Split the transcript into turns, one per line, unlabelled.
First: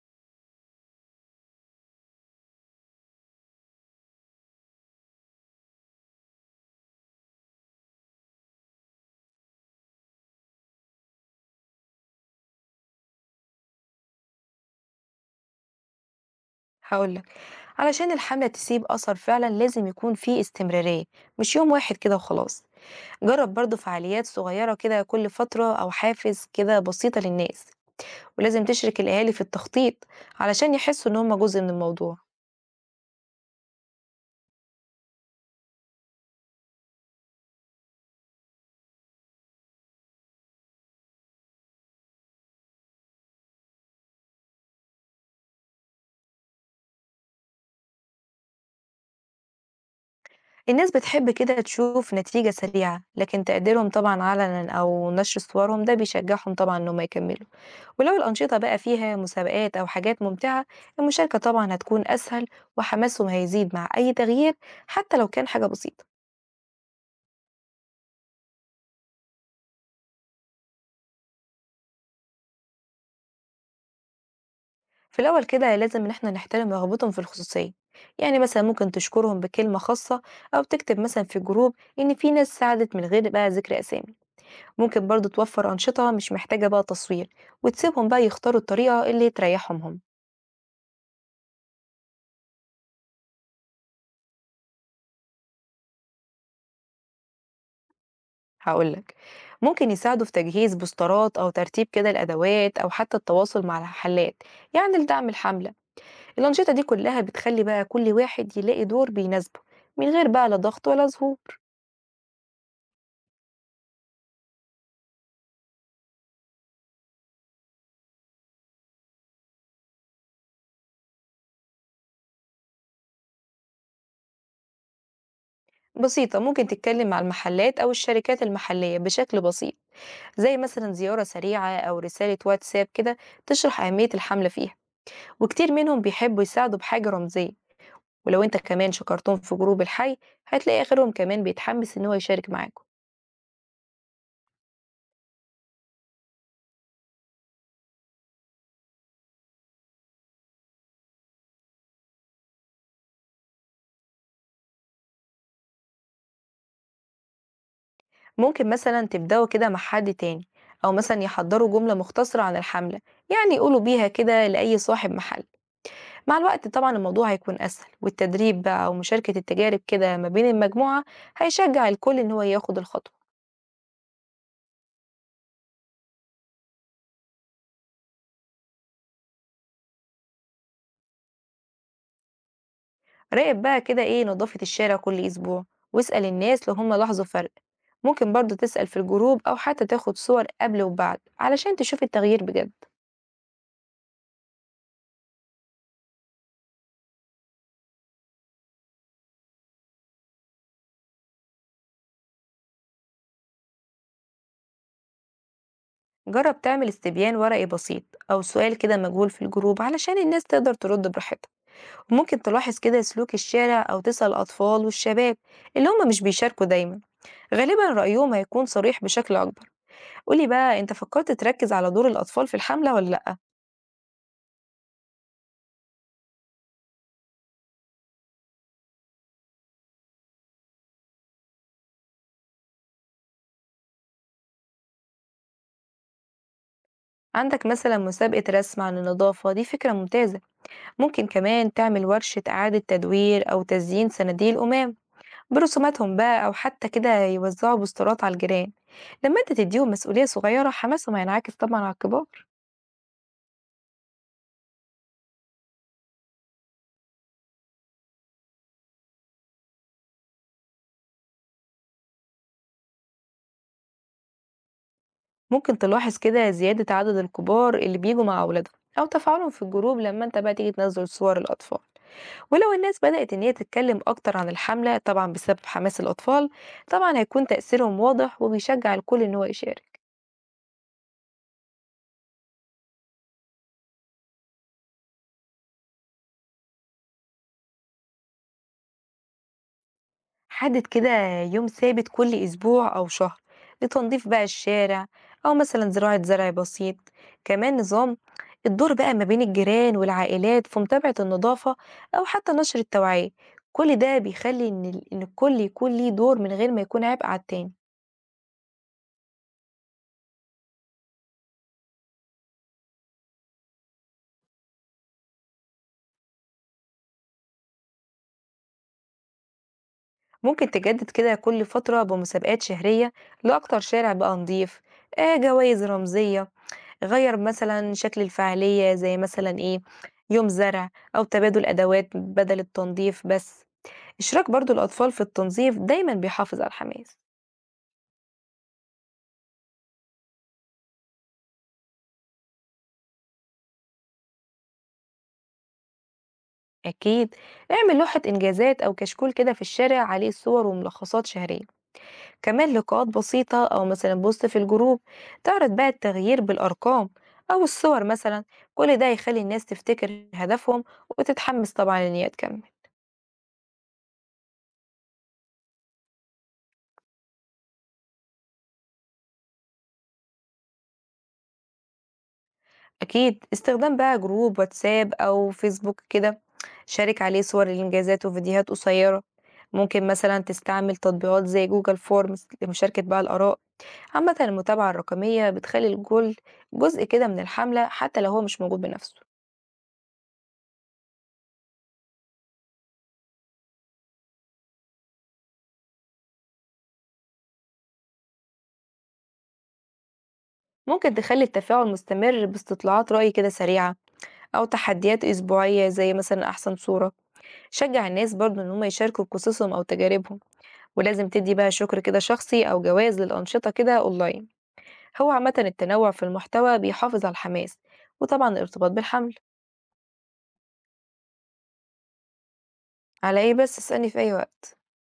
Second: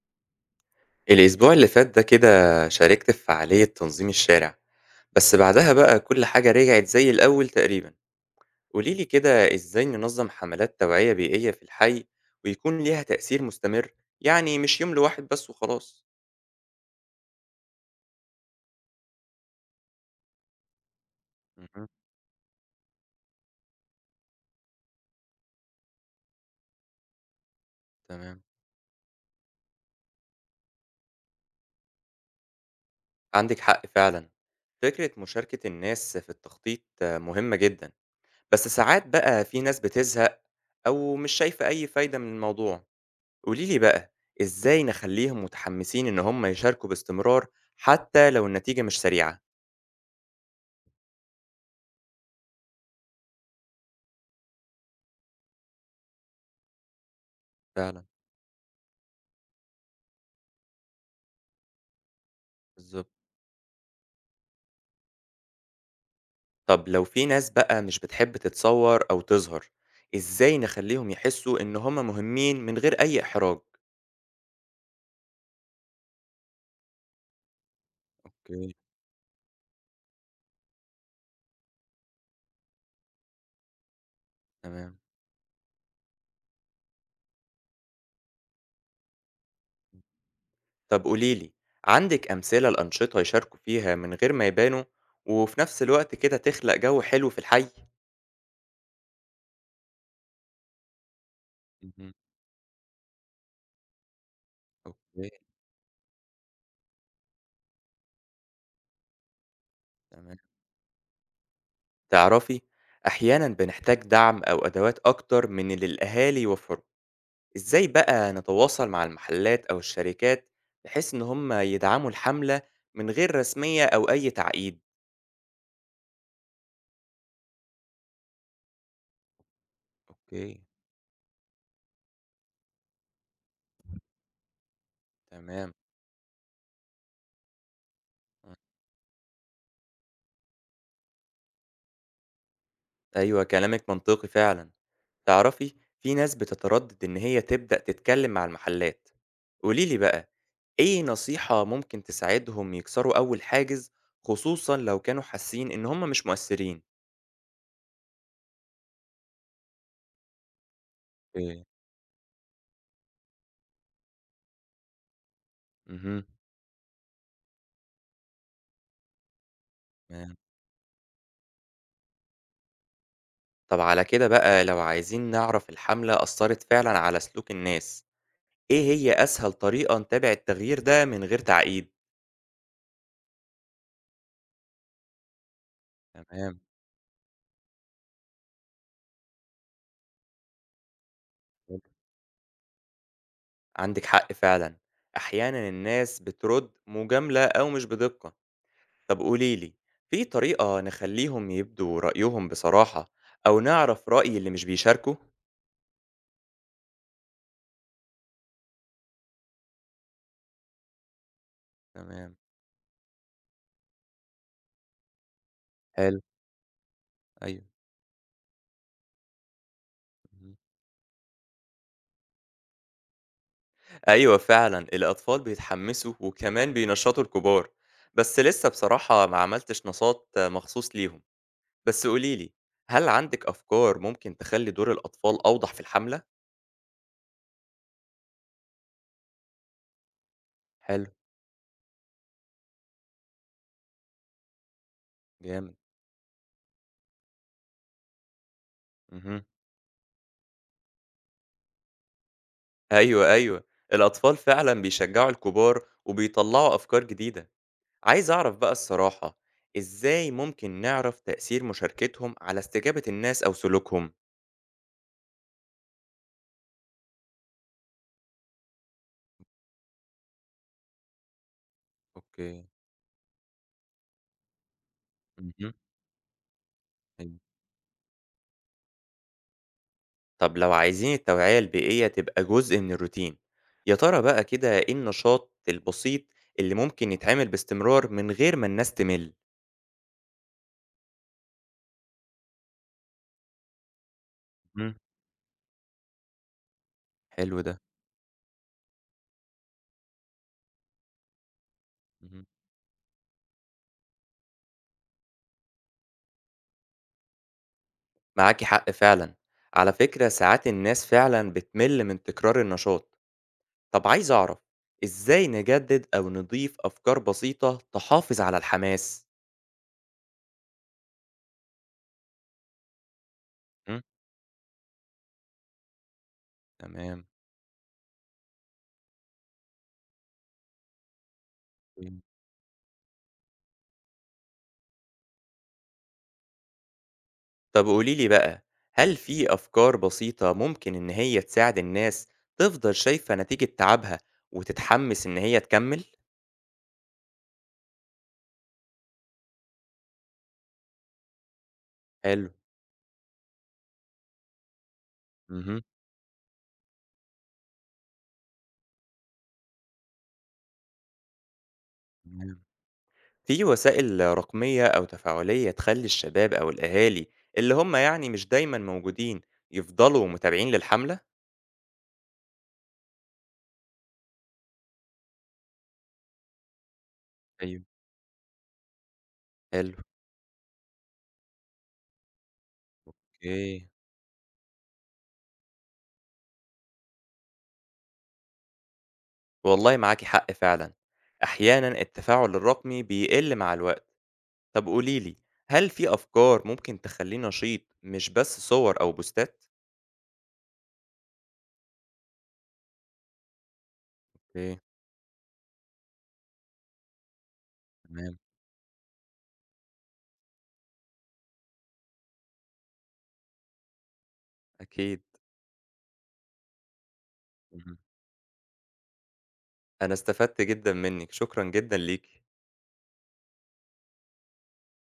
الأسبوع اللي فات ده كده شاركت في فعالية تنظيم الشارع، بس بعدها بقى كل حاجة رجعت زي الأول تقريبًا، قولي لي كده إزاي ننظم حملات توعية بيئية في الحي ويكون ليها تأثير مستمر، يعني مش يوم لواحد بس وخلاص؟
هاقول لك، علشان الحملة تسيب أثر فعلًا لازم يكون في استمرارية، مش يوم
اهم،
واحد كده وخلاص. جرّب برضه فعاليات صغيرة كده كل فترة أو حافز كده بسيطة للناس،
تمام،
ولازم تشرك الأهالي في التخطيط علشان يحسوا إن هم جزء من الموضوع.
عندِك حق فعلًا، فكرة مشاركة الناس في التخطيط آه، مهمة جدًا، بس ساعات بقى في ناس بتزهق أو مش شايفة أي فايدة من الموضوع. قولي لي بقى، إزاي نخلّيهم متحمسين إن هم يشاركوا باستمرار حتى لو النتيجة مش سريعة؟
الناس بتحب كده تشوف نتيجة سريعة، لكن تقديرهم طبعًا علنًا أو نشر صورهم ده بيشجعهم طبعًا إن هم يكملوا،
فعلًا،
ولو الأنشطة بقى فيها مسابقات أو حاجات ممتعة، المشاركة طبعًا هتكون أسهل
بالضبط.
وحماسهم هيزيد مع أي تغيير حتى لو كان حاجة بسيطة.
طب لو في ناس بقى مش بتحب تتصور أو تظهر، إزاي نخلّيهم يحسوا إن هم مهمين من غير أي إحراج؟
في الأول كده لازم إن احنا نحترم رغبتهم في الخصوصية، يعني مثلا
أوكي.
ممكن تشكرهم بكلمة خاصة أو تكتب مثلا في جروب إن في ناس ساعدت من غير بقى ذكر أسامي.
تمام.
ممكن برضو توفر أنشطة مش محتاجة بقى تصوير وتسيبهم بقى يختاروا الطريقة اللي تريحهم هم.
طب قولي لي، عندِك أمثلة لأنشطة يشاركوا فيها من غير ما يبانوا، وفي نفس الوقت كده تخلق جو حلو في الحي؟
هقولك، ممكن يساعدوا في تجهيز بوسترات أو ترتيب كده
اهم،
الأدوات أو حتى التواصل مع الحلات، يعني لدعم
أوكي،
الحملة. الأنشطة دي كلها بتخلي بقى كل واحد يلاقي دور بيناسبه من غير
تمام.
بقى لا ضغط ولا ظهور.
تعرفي أحيانا بنحتاج دعم أو أدوات أكتر من اللي الأهالي يوفروا إزاي بقى نتواصل مع المحلات أو الشركات بحيث إن هم يدعموا الحملة من غير رسمية أو أي تعقيد
بسيطة، ممكن تتكلم مع المحلات أو الشركات المحلية بشكل بسيط، زي
أوكي
مثلا زيارة سريعة أو رسالة واتساب كده تشرح أهمية الحملة فيها، وكتير
تمام
منهم بيحبوا يساعدوا بحاجة رمزية. ولو
آه.
أنت كمان شكرتهم في جروب الحي هتلاقي آخرهم كمان بيتحمس إن هو يشارك معاكم.
أيوة كلامك منطقي فعلا تعرفي في ناس بتتردد إن هي تبدأ تتكلم مع المحلات قوليلي بقى إيه نصيحة ممكن تساعدهم يكسروا أول حاجز خصوصا لو كانوا حاسين إن هم مش مؤثرين
ممكن مثلا تبدأوا كده مع حد تاني، أو مثلا
أوكي
يحضروا جملة مختصرة عن الحملة، يعني يقولوا بيها كده لأي صاحب محل.
مهم.
مع الوقت طبعا الموضوع هيكون أسهل، والتدريب بقى ومشاركة التجارب كده ما
تمام.
بين المجموعة هيشجع الكل إن هو ياخد الخطوة.
طب على كده بقى لو عايزين نعرف الحملة أثرت فعلًا على سلوك الناس، إيه هي أسهل طريقة نتابع التغيير ده من غير تعقيد؟
راقب بقى كده إيه نظافة الشارع كل أسبوع، واسأل
تمام،
الناس لو هم لاحظوا فرق. ممكن برضه تسأل في الجروب أو حتى تاخد صور قبل وبعد علشان
حلو.
تشوف التغيير بجد.
عندِك حق فعلًا، أحيانًا الناس بترد مجاملة أو مش بدقة. طب قولي لي، في طريقة نخليهم يبدوا رأيهم بصراحة أو نعرف رأي اللي مش بيشاركوا؟
جرب تعمل استبيان ورقي بسيط أو سؤال كده مجهول في الجروب علشان الناس تقدر ترد براحتها،
تمام،
وممكن تلاحظ كده سلوك الشارع أو تسأل الأطفال والشباب اللي هم
حلو،
مش بيشاركوا دايما،
أيوه،
غالبا رأيهم هيكون صريح بشكل أكبر. قولي
اهم.
بقى أنت فكرت تركز على دور الأطفال في الحملة ولا لأ؟
أيوه فعلًا، الأطفال بيتحمسوا وكمان بينشطوا الكبار، بس لسه بصراحة ما عملتش نشاط مخصوص ليهم. بس قولي لي، هل عندِك أفكار ممكن تخلّي دور الأطفال أوضح في الحملة؟
عندك مثلا مسابقة رسم عن النظافة، دي فكرة ممتازة.
حلو،
ممكن كمان تعمل ورشة إعادة تدوير أو تزيين صناديق القمام
جامد،
برسوماتهم بقى، أو حتى كده يوزعوا بوسترات على الجيران. لما
اهم،
أنت تديهم مسؤولية صغيرة حماسهم هينعكس طبعا على الكبار.
أيوه، أيوه، الأطفال فعلًا بيشجعوا الكبار وبيطلّعوا أفكار جديدة، عايز أعرف بقى الصراحة، إزاي ممكن نعرف تأثير مشاركتهم على استجابة الناس أو سلوكهم؟
ممكن تلاحظ كده زيادة عدد الكبار اللي بيجوا مع أولادهم أو تفاعلهم في الجروب لما أنت بقى تيجي تنزل صور الأطفال،
أوكي،
ولو الناس بدأت إن هي تتكلم أكتر عن الحملة طبعا بسبب
اهم.
حماس الأطفال، طبعا هيكون
أيوه.
تأثيرهم واضح وبيشجع الكل إن هو يشارك.
طب لو عايزين التوعية البيئية تبقى جزء من الروتين، يا ترى بقى كده إيه النشاط البسيط اللي ممكن يتعمل باستمرار من غير ما الناس تمِل؟
حدد كده يوم ثابت كل أسبوع أو شهر لتنظيف بقى
إمم،
الشارع، أو مثلا زراعة زرع بسيط.
حلو ده.
كمان نظام الدور بقى ما بين الجيران والعائلات في متابعة النظافة أو
اهم.
حتى نشر التوعية، كل ده بيخلي إن الكل يكون ليه دور من غير ما يكون عبء على التاني.
معاكِ حق فعلًا. على فكرة ساعات الناس فعلًا بتمل من تكرار النشاط. طب عايز أعرف، إزاي نجدد أو نضيف أفكار بسيطة تحافظ على الحماس؟
ممكن تجدد كده كل فترة بمسابقات شهرية لأكتر
إمم.
شارع بقى نضيف، آه جوائز رمزية،
تمام.
غير مثلا شكل الفعالية، زي مثلا إيه، يوم زرع أو تبادل أدوات
مم.
بدل التنظيف بس. اشراك برضو الأطفال في التنظيف دايما بيحافظ على الحماس.
طب قولي لي بقى، هل في أفكار بسيطة ممكن إن هي تساعد الناس تفضل شايفة نتيجة تعبها وتتحمس إن هي تكمّل؟
أكيد، اعمل لوحة إنجازات أو كشكول كده في الشارع عليه صور وملخصات شهرية.
حلو.
كمان لقاءات بسيطة أو مثلا بوست في الجروب تعرض
اهم.
بقى التغيير بالأرقام أو الصور مثلا، كل ده يخلي الناس تفتكر هدفهم وتتحمس طبعا إن هي
تمام.
تكمل.
في وسائل رقمية أو تفاعلية تخلي الشباب أو الأهالي اللي هم يعني مش دايما موجودين يفضلوا متابعين للحملة؟
أكيد، استخدام بقى جروب واتساب أو فيسبوك كده، شارك عليه صور
ايوه
الإنجازات وفيديوهات قصيرة.
حلو
ممكن مثلا تستعمل تطبيقات زي جوجل فورمز لمشاركة بقى الآراء،
اوكي
عامة المتابعة الرقمية بتخلي الكل جزء كده من الحملة حتى لو هو مش موجود بنفسه.
والله معاكي حق فعلا أحيانا التفاعل الرقمي بيقل مع الوقت طب قوليلي هل في أفكار ممكن تخليه نشيط مش بس صور أو بوستات؟
ممكن تخلي التفاعل مستمر باستطلاعات رأي كده سريعة أو
اوكي
تحديات أسبوعية زي مثلا أحسن صورة. شجع الناس
تمام
برضو إن هم يشاركوا قصصهم أو تجاربهم، ولازم تدي بقى شكر كده شخصي أو جواز للأنشطة كده أونلاين.
أكيد
هو عامة التنوع في المحتوى بيحافظ على الحماس،
مهم.
وطبعا الارتباط بالحمل.
أنا استفدت جدا منك شكرا جدا ليكي
على إيه بس، اسألني في أي وقت.